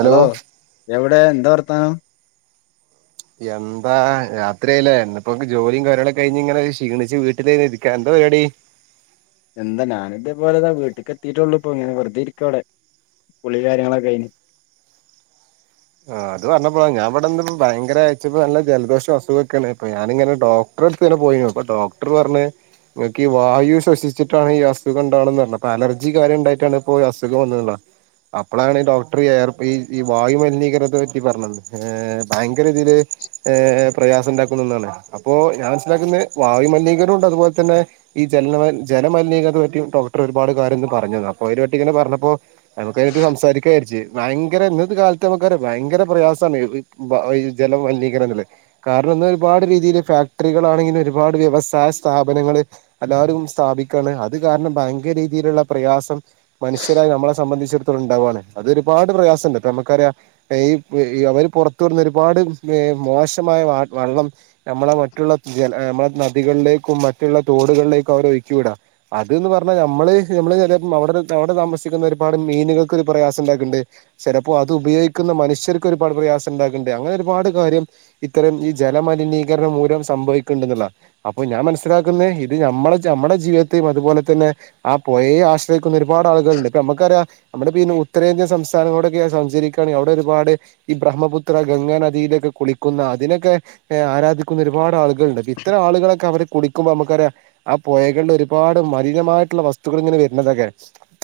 Hello എവിടെ ഇവിടെ എന്താ വർത്താനം എന്താ യാത്രല്ല എന്നിപ്പോ ജോലിയും കൊരള കഴിഞ്ഞ് ഇങ്ങനെ ക്ഷീണിച്ച് വീട്ടില ഇരിക്കാ എന്താ പരിാടി എന്താ ഞാന ഇതേപോലെതാ വീട്ടക്ക്െത്തിയിട്ടുള്ളൂ ഇപ്പോ ഇങ്ങനെ വെറുതെ ഇരിക്കുവ അവിടെ പുളി കാര്യങ്ങളൊക്കെ അയിന് ആ അത് പറഞ്ഞപ്പോ ഞൻ ഇവിടെ ഭയങ്കരയച്ചപ്പോ നല്ല ജലദോഷം അസുഖംൊക്കെയാണ് ഇപ്പ ഞാനിങ്ങനെ ഡോക്ടറെടുത്ത് തന്നെ പോയിു അപ്പൊ ഡോക്ടർ പറഞ്ഞഞ് നിങ്ങക്ക് ഈ വായു ശ്വിച്ചിട്ടാണ് ഈ അസുഖം ഉണ്ടാവണന്ന് പറഞ്ഞപ്പൊ അലർജി കാര്യം ഉണ്ടായിട്ടാണ് ഇപ്പോൊഈ അസുഖംന്നുള്ളത് അപ്പോഴാണ് ഈ ഡോക്ടർ ഈഈ വായ മലിന ത്തെ പറ്റി പറഞ്ഞ ഭയങ്കര ഇതിൽ പ്രയാസം ഉണ്ടാക്കുന്നന്നാണ് അപ്പോൊ ഞാൻ മനസ്സിലാക്കുന്ന വായു മലിനീകരവുംുണ്ട് അതുപോലെ തന്നെ ഈ ജല ജലമലിനീകരത്തെ പറ്റി ഡോക്ടർ ഒരുപാട് കാര്യംന്ന് പറഞ്ഞു അപ്പോൊ അതിന പറ്റി ഇങ്ങനെ പറഞ്ഞപ്പോ നമുക്ക്തിനട്ട് സംസാരിക്കാായിരിച്ചു ഭയങ്കര ഇന്നത്തെ കാലത്ത് നമുക്ക് ഭയങ്കര ഭയങ്കര പ്രയാസമാണ് ജലമലിനീകരണത്തിത്തില് കാരണം ഒന്ന് ഒരുപാട് രീതിയില് ഫാക്ടറികളാണെങ്കിലും ഒരുപാട് വ്യവസായ സ്ഥാപനങ്ങള്ൾ എല്ലാവരും സ്ഥാപിക്കയാണ് അത് കാരണം ഭയങ്കര രീതിയിലുള്ള പ്രയാസം മനുഷ്യരായി നമ്മളെ സംബന്ധിച്ചിടത്തോളം ഉണ്ടാവുവാണ് അത് ഒരുപാട് പ്രയാസംുണ്ട് ഇപ്പൊ നമുക്കറിയാം ഈ അവര് പുറത്തു വർന്ന് ഒരുപാട് മോശമായ വ വള്ളം നമ്മളെ മറ്റുള്ള ജല നമ്മളെ നദികളിലേക്കും മറ്റുള്ള തോടുകളിലേക്കും അവരെ ഒഴക്കി വിടാം അത്ന്ന് പറഞ്ഞാ നമ്മള് നമ്മള് അവിടെ അവിടെ താമസിക്കുന്ന ഒരുപാട് മീനുകൾക്ക് ഒരു പ്രയാസം ഉണ്ടാക്കുന്നുണ്ട് ചിലപ്പോൾ അത് ഉപയോഗ ുന്ന മനുഷ്യർക്ക് ഒരുപാട് പ്രയാസം ഉണ്ടാക്കണ്ട് അങ്ങനെ ഒരുപാട് കാര്യ ഇത്തരം ഈ ജലമലിനീകരണം മൂലം സംഭവിക്കണ്ട എന്നുള്ള അപ്പൊ ഞാൻ മനസ്സിലാക്കുന്ന ഇത് നമ്മ നമ്മുടെ ജീവിതെയും അതുപോലെ തന്നെ ആ പുയെ ആശ്രയിക്കുന്ന ഒരുപാട് ആളുകളുണ്ട് ഇപ്പൊ നമുക്കറിയാം നമ്മുടെ പിന്നെ ഉത്തരേന്ത്യ സംസ്ഥാനങ്ങളോടൊക്കെയ സഞ്ചരിക്കുന്നത് അവിടെ ഒരുപാട് ഈ ബ്രഹ്മപുത്ര ഗംഗാനദിയിലൊക്കെ കുളിക്കുന്ന അതിനൊക്കെ് ആരാധിക്കുന്ന ഒരുപാട് ആളുകൾുണ്ട് അൊ ഇത്തം ആളുകളൊക്കെ അവര് കുളിക്കുമ്പോ നമുക്കറിയ ആ പുഴകളുടെ ഒരുപാട് മലിനമായിട്ടുള്ള വസ്തുക്കൾ ഇങ്ങനെ വരുന്നതൊക്കെ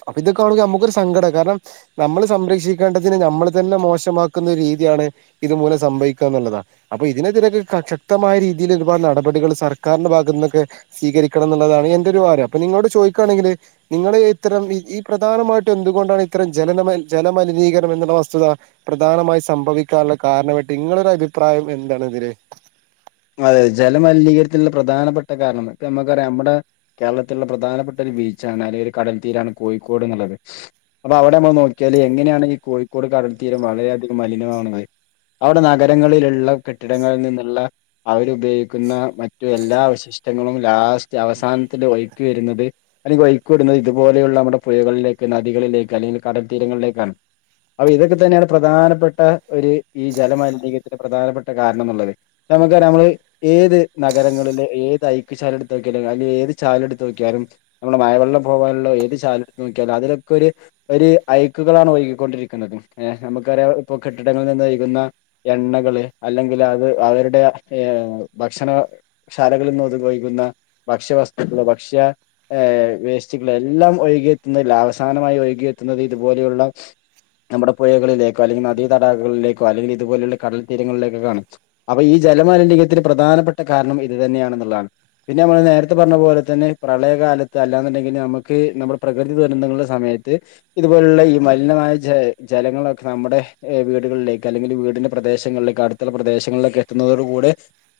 അപ്പൊ ഇതൊക്കെ ആണങ്കിൽ നമുക്കൊരു സങ്കടം കാരണം നമ്മള് സംരക്ഷിക്കേണ്ടതിന് നമ്മൾ തന്നെ മോശമാക്കുന്ന രീതിയാണ് ഇത് മൂലം സംഭവിക്കുക എന്നുള്ളതാണ് അപ്പൊ ഇതിനെതിരൊക്കെ ശക്തമായ രീതിയിൽ ഒരുപാട് നടപടികൾ സർക്കാരിന്റെ ഭാഗു നിന്നൊക്കെ സ്വീകരിക്കണം എന്നുള്ളതാണ് എന്റെ ഒരു വാര്ം അപ്പൊ നിങ്ങളോട് ചോദിക്കുകയാണെങ്കിൽ നിങ്ങള്ൾ ഇത്തരം ഈ പ്രധാനമായിട്ടും എന്തുകൊണ്ടാണ് ഇത്തരം ജലമ ജലമലിനീകരണം എന്നുള്ള വസ്തുത പ്രധാനമായി സംഭവിക്കാനുള്ള കാരണമായിട്ട് നിങ്ങളൊരു അഭിപ്രായം എന്താണ് ഇതിെ അതെെ ജലമലിനീകരത്തിുള്ള പ്രധാനപ്പെട്ട കാരണം ഇ നമുക്കറിയാം നമ്മുടെ കേരളത്തിലുള്ള പ്രധാനപ്പെട്ട ഒരു ബീച്ചാണ് അല്ലെങ്ക ഒരു കടൽത്തീരാണ് കോഴിക്കോട് എന്നുള്ളത് അപ്പൊ അവിടെ നമ്മൾ നോക്കിയാല് എങ്ങനെയാണ് ഈ കോഴിക്കോട് കടൽത്തീരം വളരെയധികം മലിനമാണുന്നത് അവിടെ നഗരങ്ങളിലുള്ള കെട്ടിടങ്ങളിൽ നിന്നുള്ള അവരുപയോഗിക്കുന്ന മറ്റു എല്ലാ അവശിഷ്ടങ്ങളും ലാസ്റ്റ് അവസാനത്തിൽ വഴക്ക് വരുന്നത് അല്ലെങ്കിൽ വഴക്ക് വിടുന്നത് ഇതുപോലെയുള്ള നമ്മുടെ പുഴകളിലേക്ക് നദികളിലേക്ക് അല്ലെങ്കിൽ കടൽ തീരങ്ങളിലേക്കാണ് അപ്പൊ ഇതൊക്കെ തന്നെയാണ് പ്രധാനപ്പെട്ട ഒരു ഈ ജല മലിനീയത്തിന്റെ പ്രധാനപ്പെട്ട കാരണം എന്നുള്ളത് നമുക്ക് ക്ക നമ്മള് ഏത് നഗരങ്ങളില് ഏത് ഐക്കശാല എടുത്ത് നോക്കിയാലും അല്ലെങ്കിൽ ഏത് ചാല എടുത്ത് നോക്കിയാലും നമ്മുടെ മഴവെള്ളം പോകാനുള്ള ഏത് ചാല എടുത്ത് നോക്കിയാലും അതിലൊക്കെ ഒരു ഐക്കുകളാണ് ഒഴുകിക്കൊണ്ടിരിക്കുന്നത് നമുക്കറിയാം ഇപ്പൊ കെട്ടിടങ്ങളിൽ നിന്ന് ഒഴുകുന്ന എണ്ണകള് അല്ലെങ്കിൽ അത് അവരുടെ ഭക്ഷണ ശാലകളിൽ നിന്ന ഉപയോഗിക്കുന്ന ഭക്ഷ്യവസ്തുക്കൾ ഭക്ഷ്യ ഏ വേസ്റ്റുകൾ എല്ലാം ഒഴുകിയെത്തുന്നതിൽ അവസാനമായി ഒഴുകിയെത്തുന്നത് ഇതുപോലെയുള്ള നമ്മുടെ പുഴകളിലേക്കോ അല്ലെങ്കിൽ നദീതടാകങ്ങളിലേക്കോ അല്ലെങ്കിൽ ഇതുപോലെയുള്ള കടൽ തീരങ്ങളിലേക്ക കാണും അപ്പൊ ഈ ജല മലിനീയത്തിന് പ്രധാനപ്പെട്ട കാരണം ഇത് തന്നെയണെന്നുള്ളതാണ് പിന്നെ നമ്മൾ നേരത്തെ പറഞ്ഞ പോലെ തന്നെ പ്രളയകാലത്ത് അല്ലാന്നുണ്ടെങ്കിൽ നമുക്ക് നമ്മുടെ പ്രകൃതി ദുരന്തങ്ങളുടെ സമയത്ത് ഇതുപോലുള്ള ഈ മലിനമായ ജ ജലങ്ങളൊക്കെ നമ്മുടെ വീടുകളിലേക്ക് അല്ലെങ്കിൽ വീടിന്റെ പ്രദേശങ്ങളിലേക്ക് അടുത്തുള്ള പ്രദേശങ്ങളിലൊക്കെ ത്തുന്നതോടു കൂടെ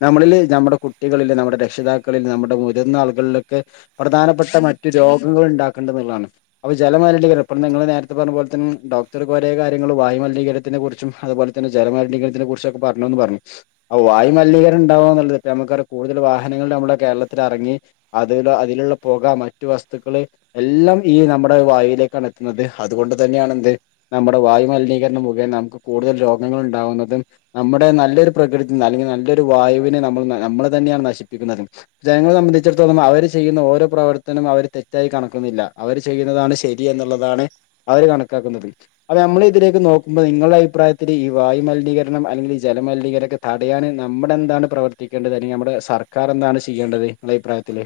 നമ്മളില് നമ്മുടെ കുട്ടികളില് നമ്മുടെ രക്ഷിതാക്കളിൽ നമ്മുടെ മുതിർന്ന ആളുകളിലൊക്കെ പ്രധാനപ്പെട്ട മറ്റു രോഗങ്ങൾ ഉണ്ടാക്കേണ്ട എന്നുള്ളതാണ് അപ്പൊ ജലമലിനീകരണം ഇ നിങ്ങൾ നേരത്തെ പറഞ്ഞ പോലെ തന്നെ ഡോക്ടർക്ക് ഒരേ കാര്യങ്ങൾ വായുുമലിനീകരണത്തിെ കുറിച്ചും അതുപോലെ തന്നെ ജല മലിനീകരണത്തിനെ കുറിച്ചൊക്കെ പറഞ്ഞന്ന് പറഞ്ഞു അപ്പ വായുമലിനീകരണം ഉണ്ടാാവുക എന്നുള്ളത് നമുക്ക കൂടുതൽ വാഹനങ്ങൾ നമ്മുടെ കേരളത്തിൽ ഇറങ്ങി അതില അതിലുള്ള പുക മറ്റു വസ്തുക്കള് എല്ലാം ഈ നമ്മുടെ വായുവിലേക്കാണ് എത്തുന്നത് അതുകൊണ്ട് തന്നെയാണ എന്ത് നമ്മുടെ വായുമലിനീകരണം മുുകേന നമുക്ക് കൂടുതൽ രോഗങ്ങൾ ഉണ്ടാാവുന്നതും നമ്മുടെ നല്ലൊരു പ്രകൃതി നിന്ന് അല്ലെങ്കിൽ നല്ലൊരു വായുനെ നമ്മൾ നമ്മളെ തന്നെയാണ് നശിപ്പിക്കുന്നത് ജനങ്ങളെ സംബന്ധിച്ചിടത്തോളം അവർ ചെയ്യുന്ന ഓരോ പ്രവർത്തനവും അവർ തെറ്റായി കണക്കുന്നില്ല അവർ ചെയ്യുന്നതാണ് ശരി എന്നുള്ളതാണ് അവർ കണക്കാക്കുന്നത്ും അപ്പം നമ്മൾ ഇതിലേക്ക് നോക്കുമ്പോൾ നിങ്ങളുടെ അഭിപ്രായത്തിൽ ഈ വായുുമലിനീകരണം അല്ലെങ്കിൽ ഈ ജലമലിനീകരണം തടയൻ നമ്മുടെ എന്താണ് പ്രവർത്തിക്കേണ്ടത് അല്ലെങ്കിൽ നമ്മുടെ സർക്കാർ എന്താണ് ചെയ്യേണ്ടത് നിങ്ങളുടെ അഭിപ്രായത്തില്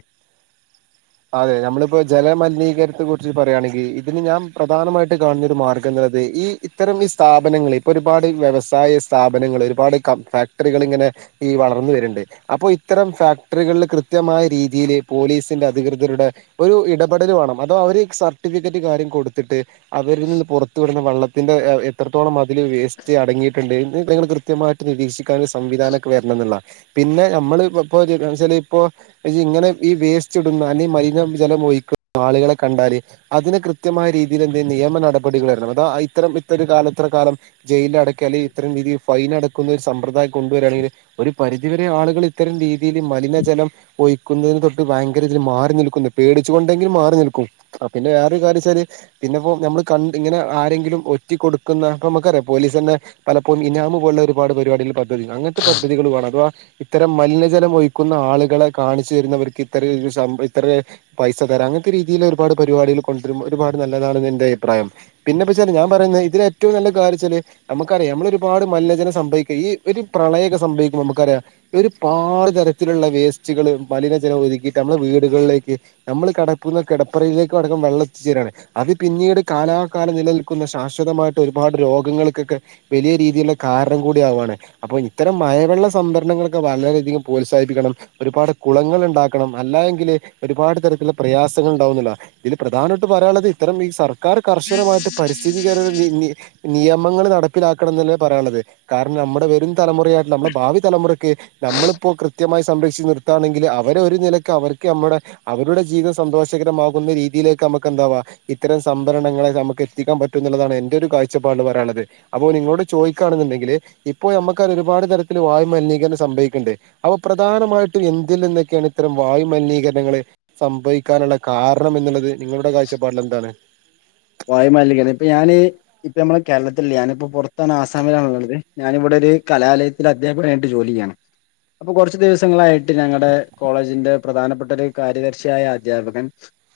അതെ നമ്മളിപ്പോ ജലമലിനീകര ക റിച്ചു പറയുകയാണെങ്കിൽ ഇതിന് ഞാൻ പ്രധാനമായിട്ട് കാണുന്നൊരു മാർഗം എന്നുള്ളത് ഈ ഇത്തരം ഈ സ്ഥാപനങ്ങളിൽ ഇപ്പോ ഒരുപാട് വ്യവസായ സ്ഥാപനങ്ങൾ ഒരുപാട് ക ഫാക്ടറികൾ ഇങ്ങനെ ഈ വളർന്ന വരുന്നുണ്ട് അപ്പോൊ ഇത്തരം ഫാക്ടറികളിൽ കൃത്യമായി രീതിൽ പോലീസിന്റെ അധികൃതരുടെ ഒരു ഇടപെടൽ വേണം അത അവര് സർട്ടിഫിക്കറ്റ് കാര്യം കൊടുത്തിട്ട് അവരി നിന്ന് പുറത്തു വിടുന്ന വെള്ളത്തിന്റെറെ എത്രത്തോളം മാ അതില് വേസ്റ്റ് അടങ്ങിയിട്ട് ണ്ട് നിങ്ങള് കൃത്യമായിട്ട് നിരീക്ഷി ക്കാന്ള്ള സംവിധാനൊക്കെ വരണം എന്നുള്ള പിന്നെ നമ്മള് ഇപ ഇപ്പൊച്ചാല് ഇപ്പൊ ഇങ്ങനെ ഈ വേസ്റ്റ് ഇടുന്ന അല്ലെങ്കിൽ മലിനജലം ഒയിക്കുന്ന ആളുകളെ കണ്ടാല് അതിന് കൃത്യമായ രീതിയിൽ എന്തേലും നിയമ നടപടികൾ വരണം അതാ ഇത്തരം ഇത്തരു കാലം ഇത്ര കാലം ജയിലിൽ അടക്കുക അല്ലെങ്കി ഇത്തരം രീതിൽ ഫൈൻ അടക്കുന്ന ഒരു സമ്പ്രദായം കൊണ്ടുവരിയാണെങ്കിൽ ഒരു പരിധിവരെ ആളുകൾ ഇത്തരം രീതിയില് മലിനജലം ഒയിക്കുന്നതിന് തൊട്ട് ഭയങ്കര ഇതിൽ മാറി നിൽക്കുന്ന പേടിച്ചു കൊണ്ടെങ്കി മാറി നിൽക്കും പിന്നെ വേറൊരു കാര്യം വെച്ചാല് പിന്നെപ്പോ നമ്മള് കണ്ട് ഇങ്ങനെ ആരെങ്കിലും ഒറ്റിക്കൊടുക്കുന്ന അപ്പ നമുക്കറിയാം പോലീസ് തന്നെ പലപ്പോ ഇനാമ് പോലുള്ള ഒരുപാട് പരിപാടികള് പറ്റ പ അങ്ങനത്തെ പദ്ധതികള് [unintelligible] ഇത്തരം മലിനജലം ഒയിക്കുന്ന ആളുകളെ കാണിച്ചു തരുന്നവർക്ക് ഇത്രരു പൈസ തരാം അങ്ങനത്തെ രീതിയില് ഒരുപാട് പരിപാടികൾ കൊണ്ടുവരുമ്പോ ഒരുപാട് നല്ലതാണെന്റെ അഭിപ്രായം പിന്നെപ്പോ വെച്ചാല് ഞാൻ പറയുന്നത് ഇതിന് ഏറ്റവും നല്ല കാര്യം വച്ചാല് നമുക്കറിയാം നമ്മളൊരുപാട് മലിനജനം സംഭവിക്കും ഈ ഒരു പ്രളയക്കെ സംഭവിക്കുമ്പോ നമുക്കറിയാം ഒരുപാട് തരത്തിലുള്ള വേസ് കള് മലിനജലം ഒയിക്കിട്ട് നമ്മളെ വീടുകളിലേക്ക് നമ്മള് കിടക്കുന്ന കിടപ്പറയിലേക്ക് അടക്കം വെള്ളം എത്തിച്ചേരുകയാണ് അത് പിന്നീട് കാലാകാലം നിലനിൽക്കുന്ന ശാശ്വതമാട്ട് ഒരുപാട് രോഗങ്ങൾക്കൊക്കെ വലിയ രീതിയില് കാര ണം കൂടി ആവാണ് അപ്പൊ ഇത്തരം മഴവെള്ള സംഭരണങ്ങളൊക്കെ വളരെയധികം പ്രോത്സാഹിപ്പിക്കണം ഒരുപാട് കുളങ്ങൾ ഉണ്ടാക്കണം അല്ല എങ്കില് ഒരുപാട് തരത്തില- പ്രയാസങ്ങൾ ഉണ്ടാവുന്നില്ല ഇതില് പ്രധാന- പറയാനുള്ളത് ഇത്തരം സർക്കാർ കർശനമായിട്ട് പരിസ്ഥിതികര [unintelligible] നിയമങ്ങൾ നടപ്പിലാക്കണം എന്നേ പറയാനുള്ളത് കാരണം നമ്മുടെ വരും തലമുറയായിട്ട നമ്മുടെ ഭാവി തലമുറയ്ക്ക് നമ്മളിപ്പോ കൃത്യമായി സംര- നിർത്തയാണെങ്കിൽ അവരെ ഒരു നിലക്ക് അവർക്ക് നമ്മടെ അവരുടെ ജീവിതം സന്തോഷകരമാകുന്ന രീതിയിലേക്ക് നമുക്ക് എന്താവാ ഇത്തരം സംഭരണങ്ങളെ നമുക്ക് എത്തിക്കാൻ പറ്റും എന്നുള്ളതാണ് എന്റെ ഒരു കാഴ്ചപ്പാട് പറയാനുള്ളത് അപ്പോ നിങ്ങളോട് ചോദിക്കുകയാണെന്നുണ്ടെങ്കില് ഇപ്പോ നമ്മുക്ക ഒരുപാട് തരത്തിൽ വായുമലിനീകരണം സംഭവിക്കണ്ട് അപ്പൊ പ്രധാനമായിട്ട ട്ടും എന്തിൽ നിന്നൊക്കെയാണ് ഇത്തരം വായുമലിനീകരണങ്ങൾ സംഭവിക്കാനുള്ള കാരണം എന്നുള്ളത്. നിങ്ങളുടെ കാഴ്ചപ്പാടിൽ എന്താണ് വായുമലിനീകരണം. ഇപ്പൊ ഞാനെ ഇപ്പ നമ്മള കേരളത്തിലില്ലിയ ഞാനിപ്പോ പുറത്താണ് ആസാമിലാണണുള്ളത് ഞാനിവിടെ ഒരു കലാലയത്തിൽ അദ്ധ്യാപകനായിട്ട് ജോലി ചെയാണ് അപ്പൊ കുറച്ചു ദിവസങ്ങളായിട്ട് ഞങ്ങളുടെ കോളേജിന്റെ പ്രധാനപ്പെട്ട ഒരു കാര്യദർശിയായ അദ്ധ്യാപകൻ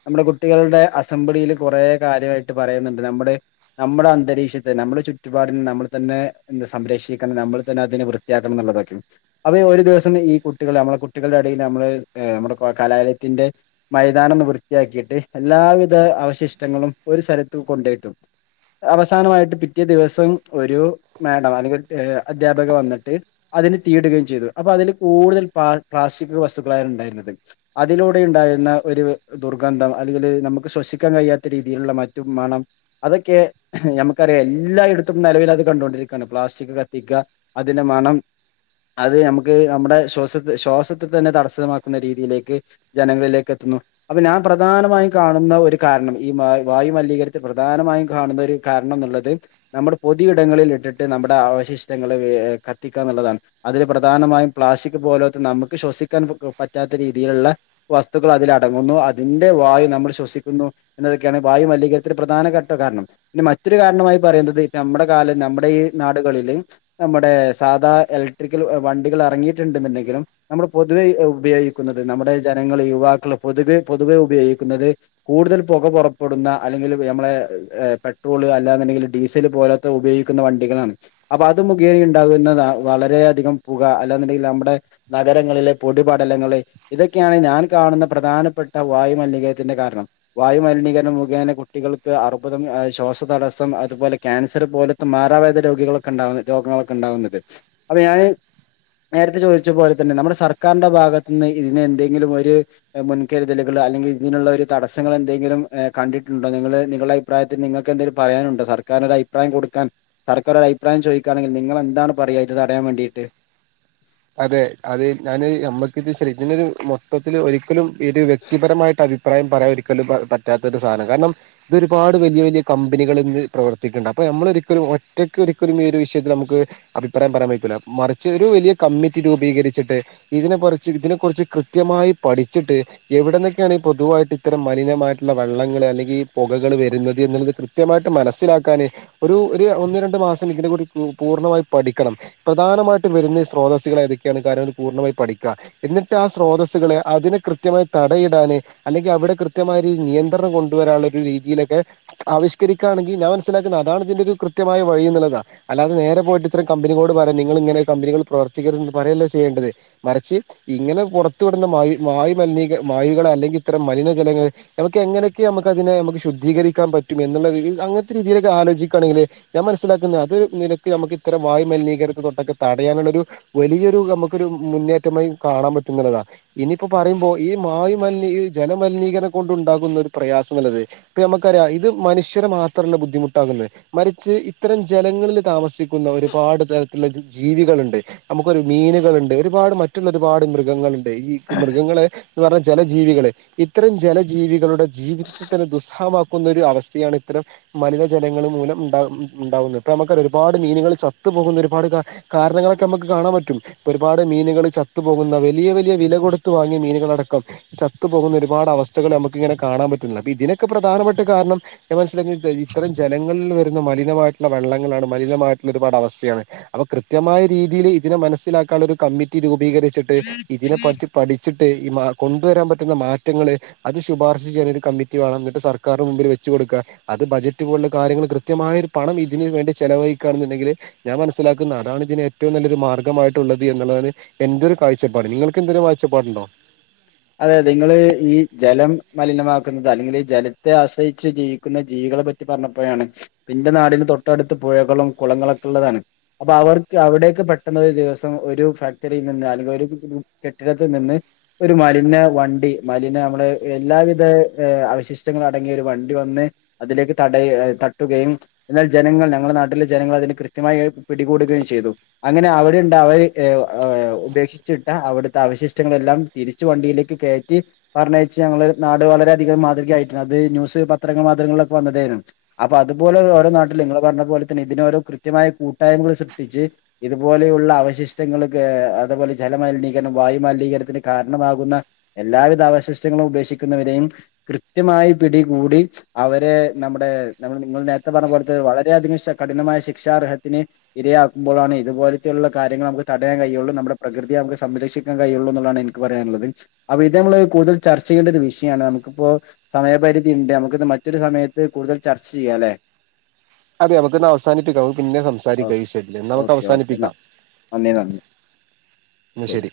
നമ്മുടെ കുട്ടികളുടെ അസംബ്ലിയിലെ കുറേ കാര്യമായിട്ട് പറയുന്നുണ്ട് നമ്മുടെ നമ്മുടെ അന്തരീക്ഷത്തെ നമ്മുടെ ചുറ്റുപാടിനെ നമ്മൾ തന്നെ സംരക്ഷിക്കണം നമ്മൾ തന്നെ അതിനെ വൃത്തിയാക്കണം എന്നുള്ളതൊക്കെയ അപ്പൊ ഒരു ദിവസം ഈ കുട്ടികൾ നമ്മളെ കുട്ടികളുടെ ഇടയിൽ നമ്മള് നമ്മുടെ കലാലയത്തിന്റെ മൈതാനം ഒന്ന് വൃത്തിയാക്കിയിട്ട് എല്ലാവിധ അവശിഷ്ടങ്ങളും ഒരു സ്ഥലത്ത് കൊണ്ടേട്ടും അവസാനമായിട്ട് പിറ്റേ ദിവസം ഒരു മാഡം അല്ലെങ്കിൽ അധ്യാപക വന്നിട്ട് അതിന് തീയിടുകയും ചെയ്തു അപ്പൊ അതിൽ കൂടുതൽ പ പ്ലാസ്റ്റിക് വസ്തുക്കളാണ് ഉണ്ടായിരുന്നത് അതിലൂടെ ഉണ്ടായിരുന്ന ഒരു ദുർഗന്ധം അല്ലെങ്കിൽ നമുക്ക് ശ്വസിക്കാൻ കഴിയാത്ത രീതി- രീതിയിലുള്ള മറ്റു മണം അതൊക്കെ നമുക്കറിയാം എല്ലായിടത്തും നിലവിലെ ൽ അത് കണ്ടൊണ്ടിരിക്കയാണ് പ്ലാസ്റ്റിക് കത്തിക്ക അതിന്റെ മണം അത് നമുക്ക് നമ്മുടെ ശ്വാസ ശ്വാസത്തെ തന്നെ തടസമാക്കുന്ന രീതിയിലേക്ക് ജനങ്ങളിലേക്ക് എത്തുന്നു അപ്പൊ ഞാൻ പ്രധാനമായും കാണുന്ന ഒരു കാരണം ഈ വായുമലിനീകരത്തി പ്രധാനമായും കാണുന്ന ഒരു കാരണം എന്നുള്ളത് നമ്മുടെ പൊതു ഇടങ്ങളിൽ ഇട്ടിട്ട് നമ്മുടെ അവശിഷ്ടങ്ങൾ കത്തിക്കുക എന്നുള്ളതാണ് അതിൽ പ്രധാനമായും പ്ലാസ്റ്റിക് പോലോ നമുക്ക് ശ്വസിക്കാൻ പറ്റാത്ത രീതിയിലുള്ള വസ്തുക്കൾ അതില അടങ്ങുന്നു അതിന്റെ വായു നമ്മൾ ശ്വസിക്കുന്നു എന്നത് വായു മലീകരന്റെ പ്രധാനഘട്ട കാരണം മറ്റൊരു കാരണമായി പറയുന്നത് ഇപ്പ നമ്മുടെ കാലം നമ്മുടെ ഈ നാടുകളിൽ നമ്മുടെ സാധാ ഇലക്ട്രിക്കൽ വണ്ടികൾ ഇറങ്ങിയിട്ടുണ്ടെന്നുണ്ടെങ്കിലും നമ്മൾ പൊതുവെ ഉപയോഗിക്കുന്നത് നമ്മുടെ ജനങ്ങളെ യുവാക്കളെ പൊതുവെ പൊതുവെ ഉപയോഗിക്കുന്നത് കൂടുതൽ പുകപുറ പടുന്ന അല്ലെങ്കിൽ നമ്മളെ പെട്രോള് അല്ലാന്നുണ്ടെങ്കിൽ ഡീസല് പോലത്തെ ഉപയോഗിക്കുന്ന വണ്ടികളാണ് അപ്പൊ അത് മുഖേന ഉണ്ടാകുന്നത വളര അധികം പുക അല്ലാന്നുണ്ടെങ്കിൽ നമ്മുടെ നഗരങ്ങളെ പൊടിപടലങ്ങളെ ഇതൊക്കെയാണ് ഞാൻ കാണുന്ന പ്രധാനപ്പെട്ട വായു മലിനീകരത്തിന്റെ കാരണം വായു മലിനീകര മുഖേന കുട്ടികൾക്ക് അർബുദം ശ്വാസതടസ്സം അതുപോലെ ക്യാൻസർ പോലത്തെ മാറാവേ രോഗികളൊക്കെ ഉണ്ടുന്ന രോഗങ്ങളൊക്കെ ഉണ്ടകുന്നതെ അപ്പൊ ഞാന് നേരത്തെ ചോദിച്ച പോലെ തന്നെ നമ്മുടെ സർക്കാരിന്റെ ഭാഗതുനിന്ന് ഇതിനെ എന്തെങ്കിലും ഒരു മുൻകരുതലുകൾ അല്ലെങ്കിൽ ഇതിനുള്ള ഒരു തടസങ്ങൾ എന്തെങ്കിലും കണ്ടിട്ടുണ്ടോ നിങ്ങള് നിങ്ങളുടെ അഭിപ്രായത്തിൽ നിങ്ങൾക്ക് എന്തേങ്കും പറയാനുണ്ടോ സർക്കാരി ഒരു അിപ്രായം കൊടുക്കാൻ സർക്കാരു അഭിപ്രായ ചോദിക്കുകയാണെങ്കിൽ നിങ്ങൾ എന്താണ് പറയുക ഇത് അറയാൻ വേണ്ടീട്ട് അതെ അത് ഞാൻ നമ്മക്കിത് ശരിക്കിനൊരു മൊത്തത്തില് ഒരു ലും ഇത് വ്യക്തിപരമായിട്ട് അ അഭിപ്രായം പറയാൻ ഒരിക്കലും പറ്റാത്ത ഒരു സാധനം. കാരണം ഇതൊരുപാട് വലിയ വലിയ കമ്പനികൾ ഇന്ന് പ്രവർത്തിക്കുന്നുണ്ട് അപ്പൊ നമ്മൾ ഒരിക്കലും ഒറ്റയ്ക്ക് ഒരിക്കലും ഈ ഒരു വിഷയത്തിൽ നമുക്ക് അഭിപ്രായം പറയാൻ പറ്റില്ല മറിച്ച് ഒരു വലിയ കമ്മിറ്റി രൂപീകരിച്ചിട്ട് ഇതിനെ കുറിച്ച് ഇതിനെ കുറിച്ച് കൃത്യമായി പഠിച്ചിട്ട് എവിടന്നെക്ക്യാണ് പൊതുവായിട്ട് ഇത്തരം മലിനമായിട്ടുള്ള വെള്ളങ്ങള് അല്ലെങ്കി ഈ പൊകകൾ വര്ന്നത് എന്നുള്ളത് കൃത്യമായിട്ട് മനസ്സിലാക്കാന് ഒരു ഒരു ഒന്ന് രണ്ട് മാസം ഇതിനെക്കുറി പൂർണ്ണമായി പഠിക്കണം പ്രധാനമായിട്ട് വരുന്ന സ് സ്രോതസ്സുകൾ ഏതെക്കെയാണ് കാരണം പൂർണ്ണമായി പഠിക്ക എന്നിട്ട് ആ സ്രോതസ്സുകളെ അതിനെ കൃത്യമായി തടയിടാന് അല്ലെങ്കി അവടെ കൃത്യമായ രീതി നിയന്ത്രണം കൊണ്ടുവരാള്ള ഒരു രീതിയിലൊക്കെ ആവിഷ്കരിക്കാണെങ്കി ഞാൻ മനസ്സിലാക്കുന്നത അതാണ് ഇതിന്റെ ഒരു കൃത്യമായ വഴി എന്ന്ള്ളതാ അല്ലാതെ നേരെ പോയിട്ട് ഇത്തരം കമ്പനികളോട് പറയാ നിങ്ങൾ ഇങ്ങനെ കമ്പനികൾ പ്രവർത്തിക്കരുത് എന്ന് പറയല്ലേ ചെയ്യേണ്ടത് മറിച്ച് ഇങ്ങനെ പൊറത്ത് വിടുന്ന വായു വായു മലിനീകര വായുകളെല്ലെങ്കിൽ ഇത്തരം മലിനജലങ്ങൾ നമുക്ക് എങ്ങനെയൊക്കെ നമുക്ക് അതിനെ നമുക്ക് ശുദ്ധീകരിക്കാൻ പറ്റും എന്ന്ള്ളൊരു അങ്ങൻത്തെ രീതിയിലൊക്കെ ആലോചിക്കാണെങ്കില് ഞാൻ മനസ്സിലാക്കുന്ന അത് നിരക്ക് അമ്മക്ക് ഇത്തരം വായു മലിനീകരത്തെ തൊട്ടൊക്കെ തടയാന്ള്ളൊരു വലിയൊരു നമുക്കൊരു മുന്നേറ്റമായി കാണാൻ പറ്റുന്നതതാ ഇനിപ്പോ പറയുമ്പോ ഈ വായു മലിനീ ജലമലിനീകരണം കൊണ്ട് ഉണ്ടാകുന്ന ഒരു പ്രയാസം ന്ന്ള്ളത് ഇപ്പൊ നമുക്കറിയാം ഇത് മനുഷ്യരെ മാത്രല്ല ബുദ്ധിമുട്ടാകുന്നത് മറിച്ച് ഇത്തരം ജലങ്ങളിൽ താമസിക്ക് ക്കുന്ന ഒരുപാട് തരത്തിലുള്ള ജീ ജീവികളുണ്ട് നമുക്കൊരു മീന്കളുണ്ട് ഒരുപാട് മറ്റുള്ള ഒരുപാട് മൃഗങ്ങളുണ്ട് ണ്ട് ഈ മൃഗങ്ങളെ ളറ ജലജീവികള് ഇത്തരം ജലജീവികളുടെ ജീവിതത്തെ തന്നെ ദുസ്സഹമ ന്ന ഒരു അവസ്ഥയാണ് ഇത്തരം മലിനജലങ്ങൾ മൂലം ണ്ടാ ഉണ്ടാകുന്നത് ഇപ്പ നമുക്ക് ഒരുപാട് മീനുകൾ ചത്തു പോകുന്ന ഒരുപാട് കാരണങ്ങള നമുക്ക് കാണാൻ പറ്റും ഇപ്പൊ ഒരുപാട് മീനുകൾ ചത്തു പോകുന്ന വലിയ വലിയ വില കൊടുത്ത് വാങ്ങിയ മീനുകളടക്കം ചത്തു പോകുന്ന ഒരുപാട് അവസ്ഥകൾ നമുക്ക് ഇങ്ങനെ കാണാൻ പറ്റു ന്നുണ്ട്. അപ്പൊ ഇതിനൊക്കെ പ്രധാനപ്പെട്ട കാരണം ഞാൻ മനസ്സിലാക്കിയത് ഇത്തരം ജനങ്ങളിൽ വരുന്ന മലിനമായിട്ടുള്ള വെള്ളങ്ങളാണ് മലിനമായിട്ടുള്ള ഒരുപാട് അവസ്ഥയാണ് അപ്പൊ കൃത്യമായി രീതിയിൽ ഇതിനെ മനസ്സിലാക്കാനുള്ള ഒരു കമ്മിറ്റി രൂപി പീകരിച്ചിട്ട് ഇതിനെ പറ്റി പഠിച്ചിട്ട് ഈ കൊണ്ടുവരാൻ പറ്റുന്ന മാറ്റങ്ങള് അത് ശുപാർശ ചെയ്യാൻ ഒരു കമ്മിറ്റി വേണം എന്നിട്ട് സർക്കാർന് മുമ്പിൽ വെച്ച് കൊടുക്കുക അത് ബജറ്റ് പോലുള്ള കാര്യങ്ങൾ കൃത്യമായ ഒരു പണം ഇതിന് വേണ്ടി ചെലവഴിക്കുകയാണ് എന്നുണ്ടെങ്കിൽ ഞാൻ മനസ്സിലാക്കുന്ന അതാണ് ഇതിന് ഏറ്റവും നല്ലൊരു മാർഗ്ഗമായിട്ടുള്ളത് എന്നുള്ളതാണ് എന്റെ ഒരു കാഴ്ചപ്പാട് നിങ്ങൾക്ക് എന്തെങ്കിലും കാഴ്ചപ്പാടുണ്ടോ അതെയതെ നിങ്ങള് ഈ ജലം മലിനമാക്കുന്നത് അല്ലെങ്കിൽ ഈ ജലത്തെ ആശ്രയിച്ച് ജീവിക്കുന്ന ജീവികളെ പറ്റി പറഞ്ഞപ്പോഴാണ് ന്റെ നാടിന് തൊട്ടടുത്ത് പുഴകളും കുളങ്ങളൊക്കെ ഉള്ളതാണ് അപ്പൊ അവർക്ക് അവിടെയൊക്കെ പെട്ടെന്ന് ഒരു ദിവസം ഒരു ഫാക്ടറിയിൽ നിന്ന് അല്ലെങ്കിൽ ഒരു കെട്ടിടത്തിൽ നിന്ന് ഒരു ഒരു മലിന വണ്ടി മലിന നമ്മള് എല്ലാവിധ അവശിഷ്ടങ്ങൾ അടങ്ങിയ ഒരു വണ്ടി വന്ന് അതിലേക്ക് തടയ തട്ടുകയും എന്നാൽ ജനങ്ങൾ ഞങ്ങളുടെ നാട്ടിലെ ജനങ്ങൾ അതിന് കൃത്യമായി പിടികൂടുകയും ചെയ്തു അങ്ങനെ അവരുണ്ട് അവര് ഉപേക്ഷിച്ചിട്ടാ അവിടുത്തെ അവശിഷ്ടങ്ങളെല്ലാം തിരിച്ച് വണ്ടിയിലേക്ക് കയറ്റി പറഞ്ഞയച്ച് ഞങ്ങൾ നാട് വളരെയധികം മാതൃകയായിട്ടുണ്ട് അത് ന്യൂസ് പത്രങ്ങൾ മാധൃമങ്ങളൊക്കെ വന്നതേനു അപ്പൊ അതുപോലെ ഓരോ നാട്ടിൽ നിങ്ങള് പറഞ്ഞ പോലെ തന്നെ ഇതിന് ഓരോ കൃത്യമായ കൂട്ടായ്മകൾ സൃഷ്ടിച്ച് ഇതുപോലെയുള്ള അവശിഷ്ടങ്ങൾ അതുപോലെ ജല മലിനീകരണം വായു മലിനീകരണത്തിന് കാരണമാകുന്ന എല്ലാവിധ അവശിഷ്ടങ്ങളും ഉപേക്ഷിക്കുന്നവരെയും കൃത്യമായി പിടികൂടി അവരെ നമ്മുടെ നമ്മ നിങ്ങൾ നേരത്തെ പറഞ്ഞ പോലത്തെ വളരെയധികം കഠിനമായ ശിക്ഷാർഹത്തിന് ഇരയാക്കുമ്പോഴാണ് ഇതുപോലെയുള്ള കാര്യങ്ങൾ നമുക്ക് തടയാൻ കഴിയുള്ളൂ നമ്മുടെ പ്രകൃതിയെ നമുക്ക് സംരക്ഷിക്കാൻ കഴിയുള്ളൂ എന്നുള്ളതാണ് എനിക്ക് പറയാനുള്ളത് അപ്പൊ ഇത് നമ്മള് കൂടുതൽ ചർച്ച ചെയ്യേണ്ട ഒരു വിഷയമാണ് നമുക്കിപ്പോ സമയപരിധി ഉണ്ട് നമുക്കിത് മറ്റൊരു സമയത്ത് കൂടുതൽ ചർച്ച ചെയ്യാല്ലെ അതെ നമുക്കന്ന് അവസാനിപ്പിക്കാം നമുക്ക് പിന്നെ സംസാരിക്കാം ഈവിഷയത്തിന്ന് ഇന്ന് നമുക്ക് ഓക്കെ ഓക്കെ എന്നാ അവസാനിപ്പിക്കാം. നന്ദി നന്ദി ന്ന ശരി